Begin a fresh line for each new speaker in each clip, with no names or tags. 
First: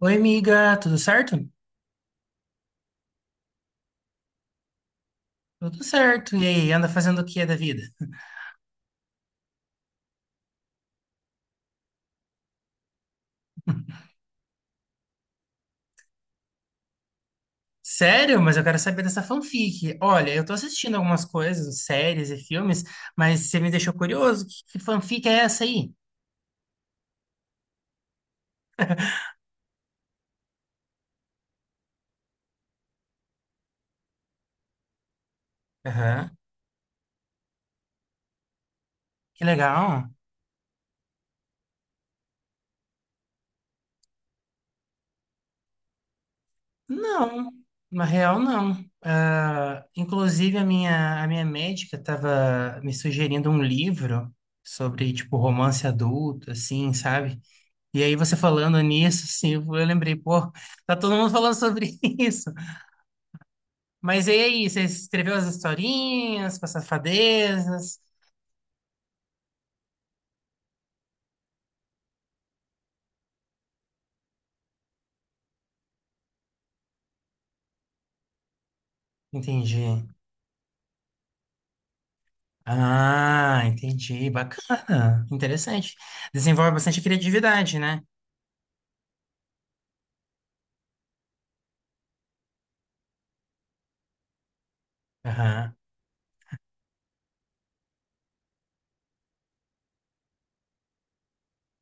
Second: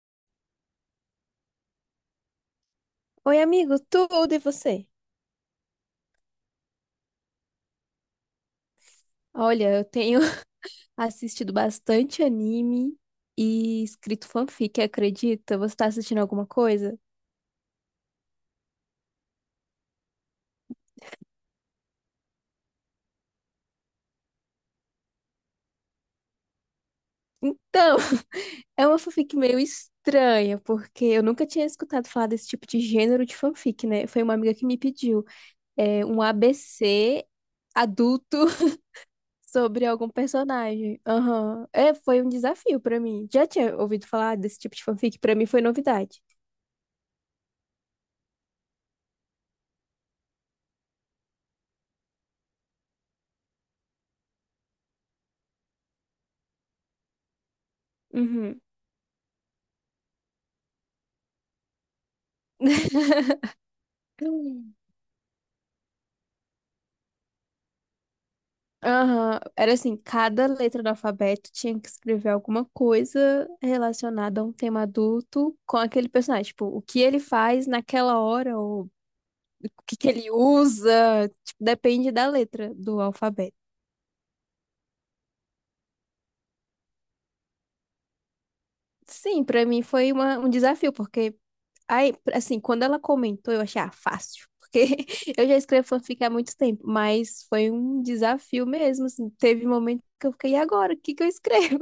Oi, amiga, tudo certo?
Oi, amigo, tudo e você?
Tudo certo. E aí, anda fazendo o que da vida?
Olha, eu tenho assistido bastante anime e escrito fanfic, acredita? Você tá assistindo alguma coisa?
Sério? Mas eu quero saber dessa fanfic. Olha, eu tô assistindo algumas coisas, séries e filmes, mas você me deixou curioso. Que fanfic é essa aí?
Então, é uma fanfic meio estranha, porque eu nunca tinha escutado falar desse tipo de gênero de fanfic, né? Foi uma amiga que me pediu um
Aham.
ABC adulto
Que
sobre algum
legal.
personagem. Aham. É, foi um desafio pra mim. Já tinha ouvido falar desse tipo de fanfic? Pra mim foi novidade.
Não, na real, não. Ah, inclusive, a minha médica estava me sugerindo um livro sobre, tipo, romance adulto, assim, sabe? E aí, você
Uhum.
falando nisso, assim, eu lembrei, pô, tá todo mundo falando sobre isso. Mas e aí, você escreveu as historinhas com as safadezas?
Aham, era assim, cada letra do alfabeto tinha que escrever alguma coisa relacionada a um tema adulto com aquele personagem. Tipo, o que ele faz naquela hora, ou o
Entendi.
que que ele usa, tipo, depende da letra do alfabeto.
Ah, entendi. Bacana. Interessante. Desenvolve bastante criatividade, né?
Sim, pra mim foi um desafio, porque, aí, assim, quando ela comentou, eu achei, ah, fácil. Porque eu já
Aham.
escrevo fanfic há muito tempo, mas foi um desafio mesmo, assim. Teve momentos que eu fiquei, e agora? O que que eu escrevo?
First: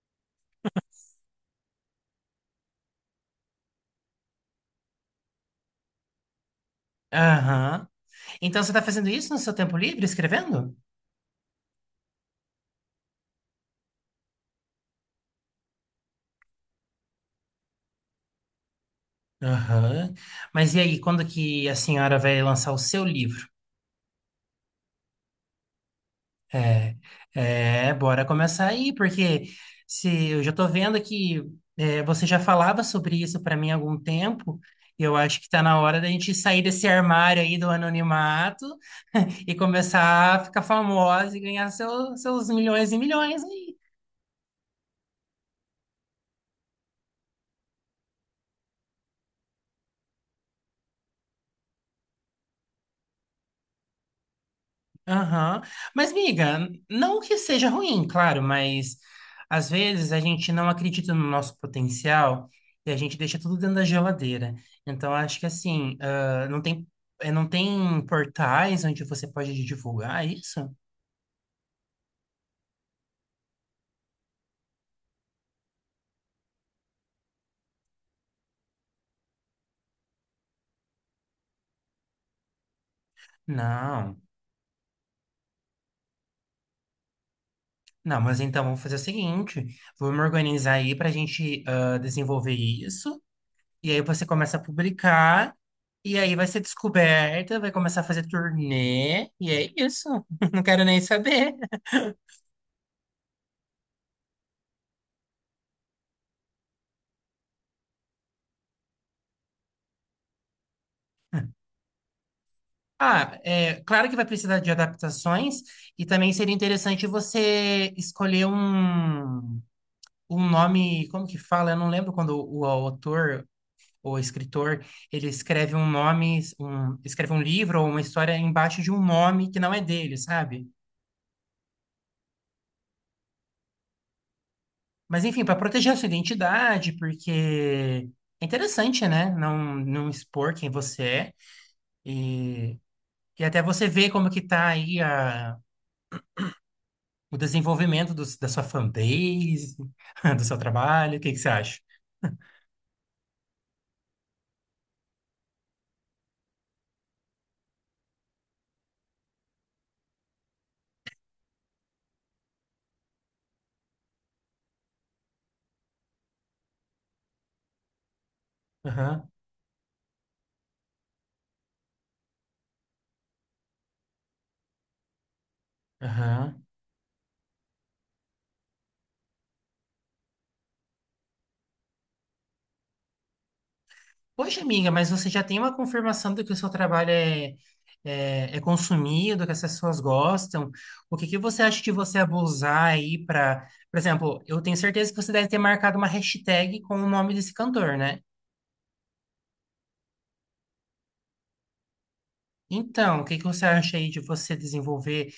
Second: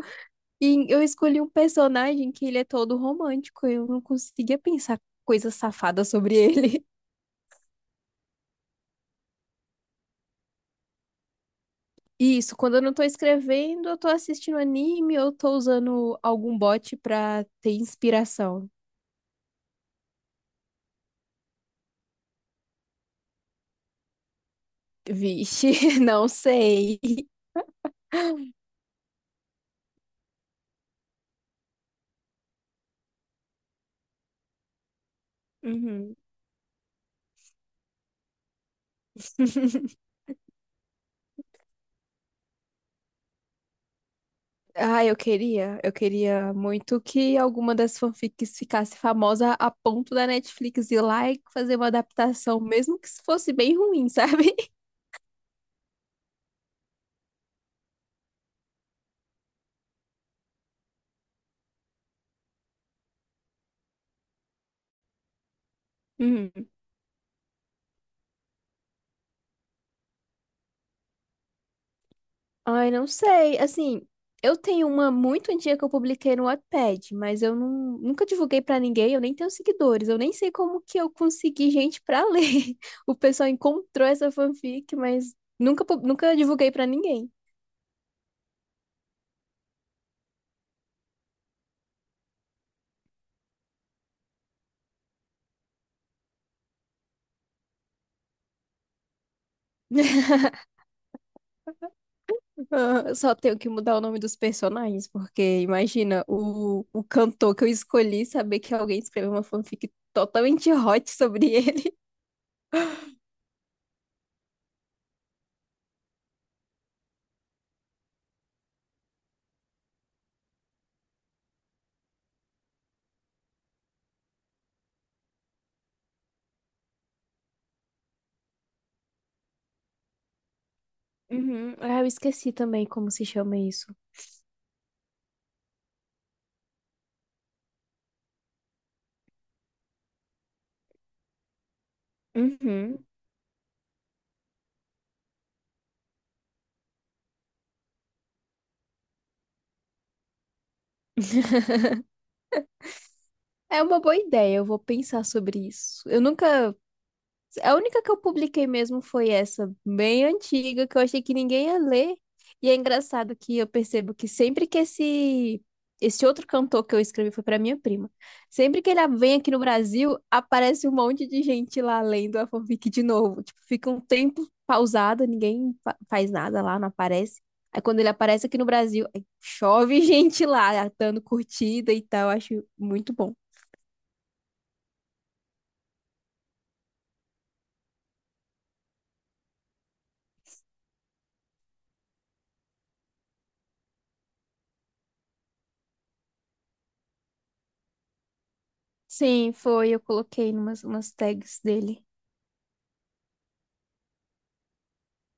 E eu escolhi um personagem que ele é todo romântico. Eu não conseguia pensar coisa safada sobre ele.
Aham. Então você está fazendo isso no seu tempo livre, escrevendo?
E isso, quando eu não tô escrevendo, eu tô assistindo anime ou tô usando algum bot pra ter inspiração.
Aham. Mas e aí, quando que a senhora vai lançar o seu livro?
Vixe, não
É,
sei.
Bora começar aí, porque se eu já tô vendo que você já falava sobre isso para mim há algum tempo, e eu acho que tá na hora da
Uhum.
gente sair desse armário aí do anonimato e começar a ficar famosa e ganhar seu- seus milhões e milhões aí.
Ah, eu queria muito que alguma das fanfics ficasse famosa a ponto da Netflix ir lá e fazer uma adaptação, mesmo que fosse bem ruim, sabe?
Aham. Mas, miga, não que seja ruim, claro, mas às vezes a gente não acredita no nosso potencial e a gente deixa tudo dentro da geladeira. Então, acho que assim, ah, não
Uhum.
tem, não tem portais onde você pode divulgar isso?
Ai, não sei. Assim, eu tenho uma muito antiga que eu publiquei no Wattpad, mas eu não, nunca divulguei pra ninguém, eu nem tenho seguidores, eu nem sei como que eu consegui gente pra ler. O pessoal encontrou
Não.
essa fanfic, mas nunca, nunca divulguei pra ninguém.
Não, mas então vamos fazer o seguinte: vamos organizar aí para a gente ah, desenvolver isso. E aí você começa a publicar, e aí vai ser descoberta, vai começar a fazer turnê, e é isso. Não quero nem saber.
Ah, só tenho que mudar o nome dos personagens, porque imagina o cantor que eu escolhi saber que alguém escreveu uma fanfic totalmente hot sobre ele.
Ah, é claro que vai precisar de adaptações, e também seria interessante você escolher um, um nome, como que fala? Eu não lembro quando o autor ou escritor, ele escreve um nome, um, escreve um livro ou uma história embaixo de um nome que não é dele, sabe?
Uhum. Ah, eu esqueci também como se chama isso.
Mas enfim, para proteger a sua identidade, porque é interessante, né? Não, não expor quem você é. E,
Uhum.
e até você ver como que tá aí a, o desenvolvimento dos- da sua fanbase, do seu trabalho. O que que você acha?
É uma boa ideia, eu vou pensar sobre isso. Eu nunca. A única que eu publiquei mesmo foi essa, bem antiga, que eu achei que ninguém ia ler. E é engraçado que eu percebo que sempre que esse. Esse outro cantor que eu escrevi foi pra minha prima. Sempre que ele
Aham,
vem aqui no Brasil, aparece um monte de gente lá lendo a fanfic de novo. Tipo, fica um tempo pausado, ninguém faz nada
aham.
lá, não aparece. Aí quando ele aparece aqui no Brasil, aí chove gente lá, dando curtida e tal. Eu acho muito bom.
Poxa, amiga, mas você já tem uma confirmação de que o seu trabalho é consumido, que as pessoas gostam. O que que você acha de você abusar aí para, por exemplo, eu tenho certeza que você deve ter marcado uma hashtag com o nome desse cantor, né?
Sim, foi. Eu coloquei umas tags dele.
Então, o que que você acha aí de você desenvolver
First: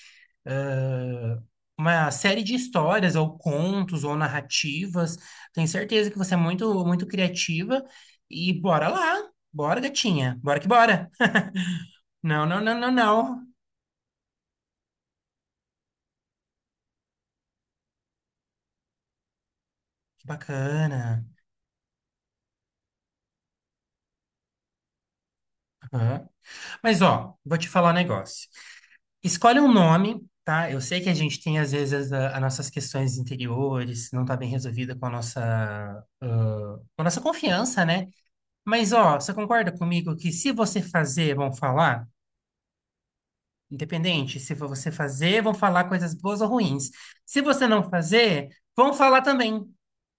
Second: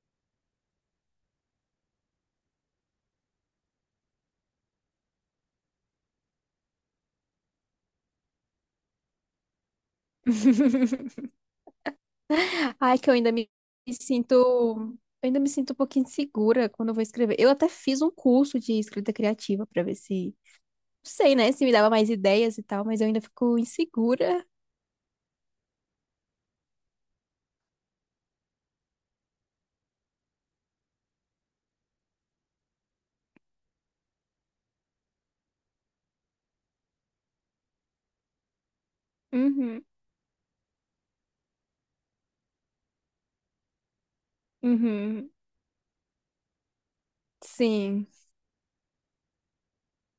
ãh, uma série de histórias ou contos ou narrativas? Tenho certeza que você é muito, muito criativa e bora lá, bora, gatinha, bora que bora. Não, não, não, não,
Ai, que eu ainda me
não.
me sinto. Eu ainda me sinto um pouquinho insegura quando eu vou escrever. Eu até fiz um curso de escrita criativa pra ver
Que
se. Não
bacana.
sei, né? Se me dava mais ideias e tal, mas eu ainda fico insegura.
Aham. Mas, ó, vou te falar um negócio. Escolhe um nome, tá? Eu sei que a gente tem, às vezes, a- as nossas questões interiores, não tá bem resolvida com a nossa, ah, com a nossa confiança, né? Mas, ó, você concorda
Uhum,
comigo que se você fazer, vão falar? Independente, se for você
uhum.
fazer, vão falar coisas boas ou ruins. Se você não
Sim.
fazer, vão falar também.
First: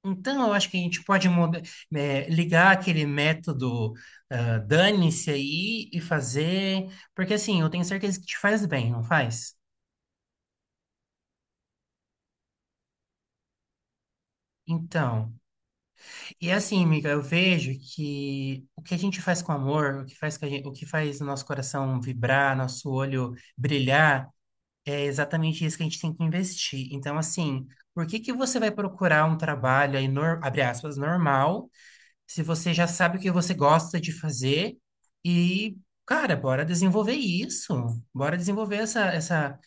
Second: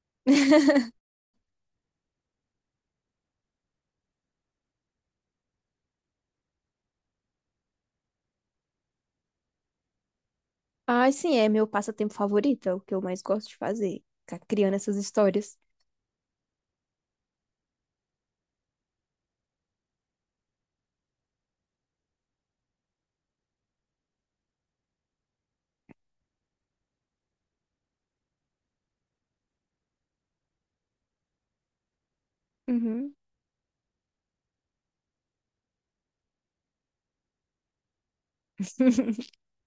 Então, eu acho que a gente pode muda- ligar aquele método, ah, dane-se aí e fazer, porque assim, eu tenho certeza que te faz bem, não faz?
Ai, sim, é meu passatempo favorito, é o que eu mais gosto de fazer. Ficar criando essas
Então,
histórias.
e assim, amiga, eu vejo que o que a gente faz com amor, o que faz, com a gen- o que faz o nosso coração vibrar, nosso olho brilhar, é exatamente isso que a gente tem que investir. Então, assim, por que que você vai procurar um trabalho aí, nor- abre aspas, normal, se você já
Uhum.
sabe o que você gosta de fazer e, cara, bora desenvolver isso. Bora desenvolver essa, essa,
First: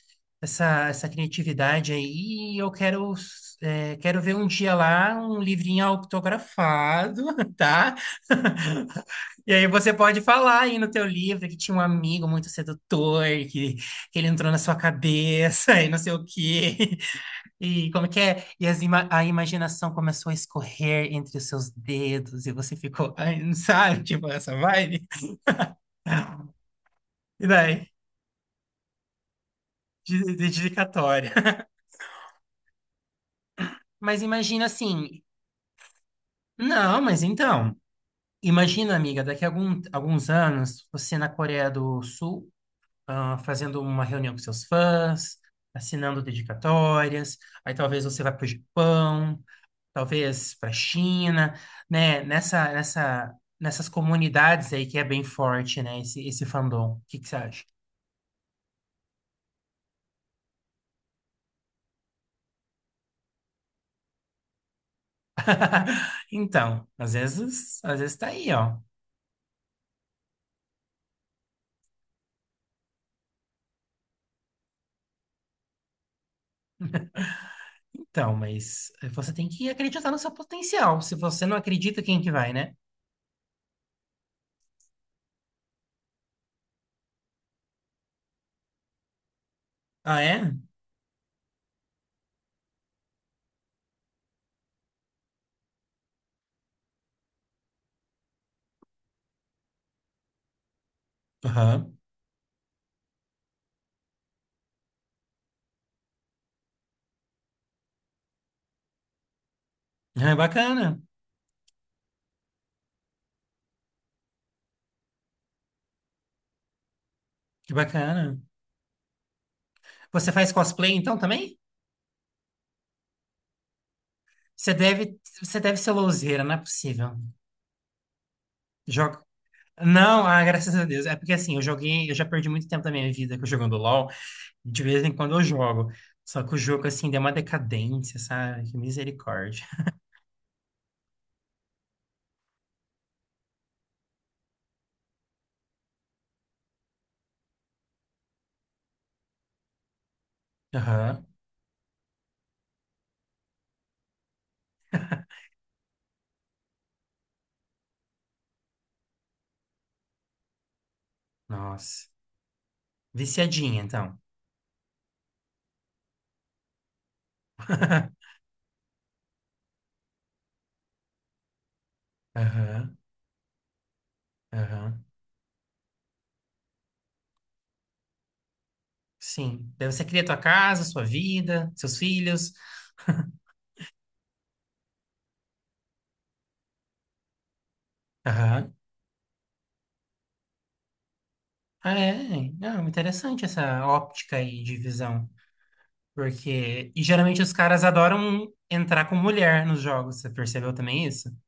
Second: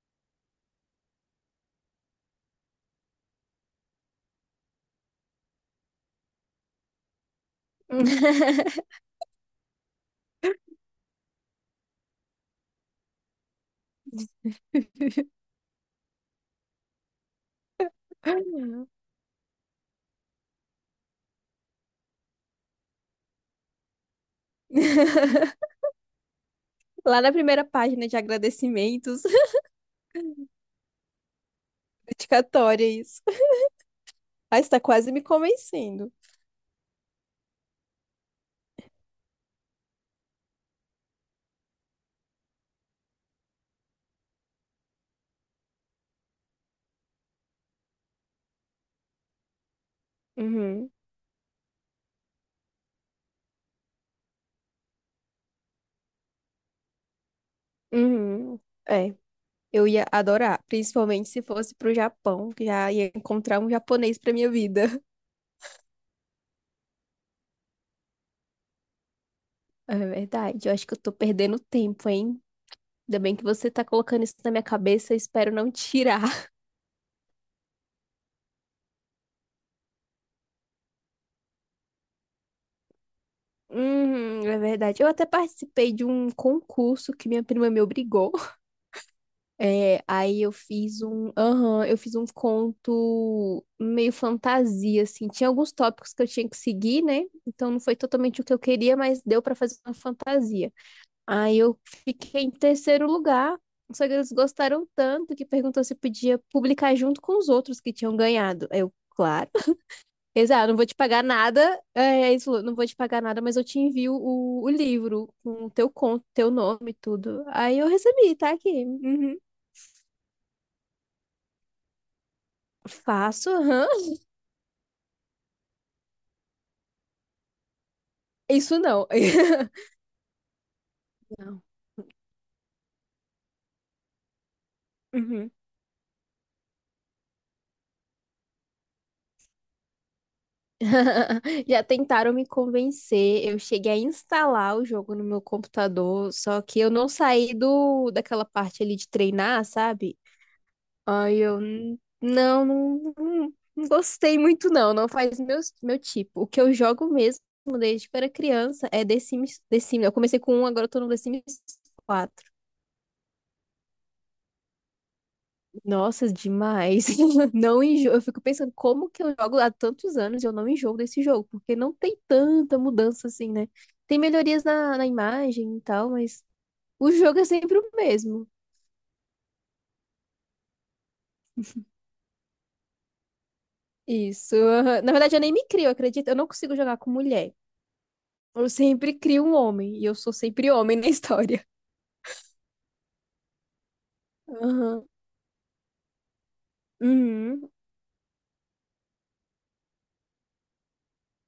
essa, essa criatividade aí. E eu quero, quero ver um dia lá um livrinho autografado, tá? E aí você pode falar aí no teu livro que tinha um amigo muito sedutor, que ele entrou na sua cabeça e não sei o quê. E como que é? E as ima- a imaginação começou a escorrer entre os seus dedos e você ficou, ai, não sabe, tipo essa vibe?
Lá na
E
primeira
daí,
página de agradecimentos,
dedicatória.
dedicatória, isso.
Mas
Ah,
imagina
está quase
assim,
me convencendo.
não, mas então, imagina, amiga, daqui a algum, alguns anos, você na Coreia do Sul ah, fazendo uma reunião com seus fãs, assinando dedicatórias, aí talvez você vá para o Japão, talvez para a
Uhum,
China, né? Nessas comunidades aí que é bem forte, né? Esse fandom. O que que você acha?
uhum. É, eu ia adorar, principalmente se fosse pro Japão, que já ia encontrar um japonês pra minha vida.
Então, às vezes tá aí, ó.
É verdade, eu acho que eu tô perdendo tempo, hein? Ainda bem que você tá colocando isso na minha cabeça, eu espero não tirar.
Então, mas você tem que acreditar no seu potencial. Se você não acredita, quem que vai, né?
Uhum, é verdade. Eu até participei de um concurso que minha prima me obrigou. É,
Ah,
aí
é?
eu fiz um conto meio fantasia, assim. Tinha alguns tópicos que eu tinha que seguir, né? Então não foi totalmente o que eu queria, mas deu pra fazer uma fantasia. Aí eu
Aham.
fiquei em terceiro lugar. Só que eles gostaram tanto que perguntou se podia publicar junto com os outros que tinham ganhado. Aí eu, claro.
Ah, é
Eles, ah, não vou te
bacana.
pagar nada. É, eles falou, não vou te pagar nada, mas eu te envio o livro com o teu conto, teu nome e tudo.
Que
Aí eu recebi,
bacana.
tá aqui. Uhum.
Você faz cosplay então também?
Faço, aham.
Você deve ser louzeira, não é possível.
Isso não.
Joga. Não, ah, graças a Deus. É porque assim, eu
Não.
joguei, eu já perdi muito tempo da minha vida jogando LOL. De vez em quando eu
Uhum.
jogo. Só que o jogo, assim, deu uma decadência, sabe? Que misericórdia.
Já tentaram me convencer. Eu cheguei a instalar o jogo no meu computador, só que eu não saí do daquela parte ali de treinar, sabe?
Aham.
Aí eu não, não, não gostei muito não, não faz meu, tipo. O que eu jogo mesmo desde que eu era criança é The Sims, The Sims. Eu comecei com um, agora eu tô no The Sims.
Nossa. Viciadinha, então.
Nossa, demais. Não enjoo. Eu fico pensando como que eu jogo há tantos anos e eu não enjoo desse jogo, porque não tem tanta
Aham.
mudança assim, né? Tem melhorias na,
Aham.
na imagem e tal, mas o jogo é sempre o mesmo.
Sim. Daí você cria tua casa, sua vida, seus filhos.
Isso. Aham. Na verdade, eu nem me crio, acredita? Eu não consigo jogar com mulher. Eu
Aham.
sempre crio um homem e eu sou sempre homem na história.
Ah, é. Não, interessante essa óptica aí de
Aham.
visão. Porque. E geralmente os
Uhum.
caras adoram entrar com mulher nos jogos. Você percebeu também isso?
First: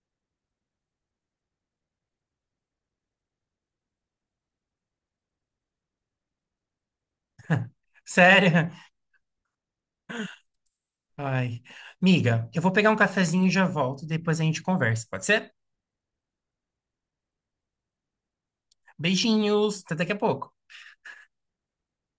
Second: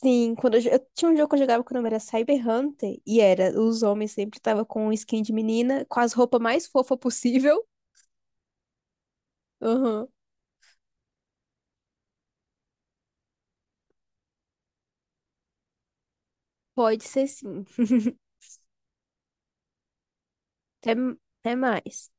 Sim, quando eu tinha um jogo que eu jogava que o nome era Cyber Hunter e era os homens sempre estavam com skin de menina, com as roupas mais fofas possível.
Sério? Ai. Miga, eu vou pegar um cafezinho e já volto. Depois a gente conversa, pode ser?
Pode ser sim.
Beijinhos, até daqui a pouco.
Até, até mais.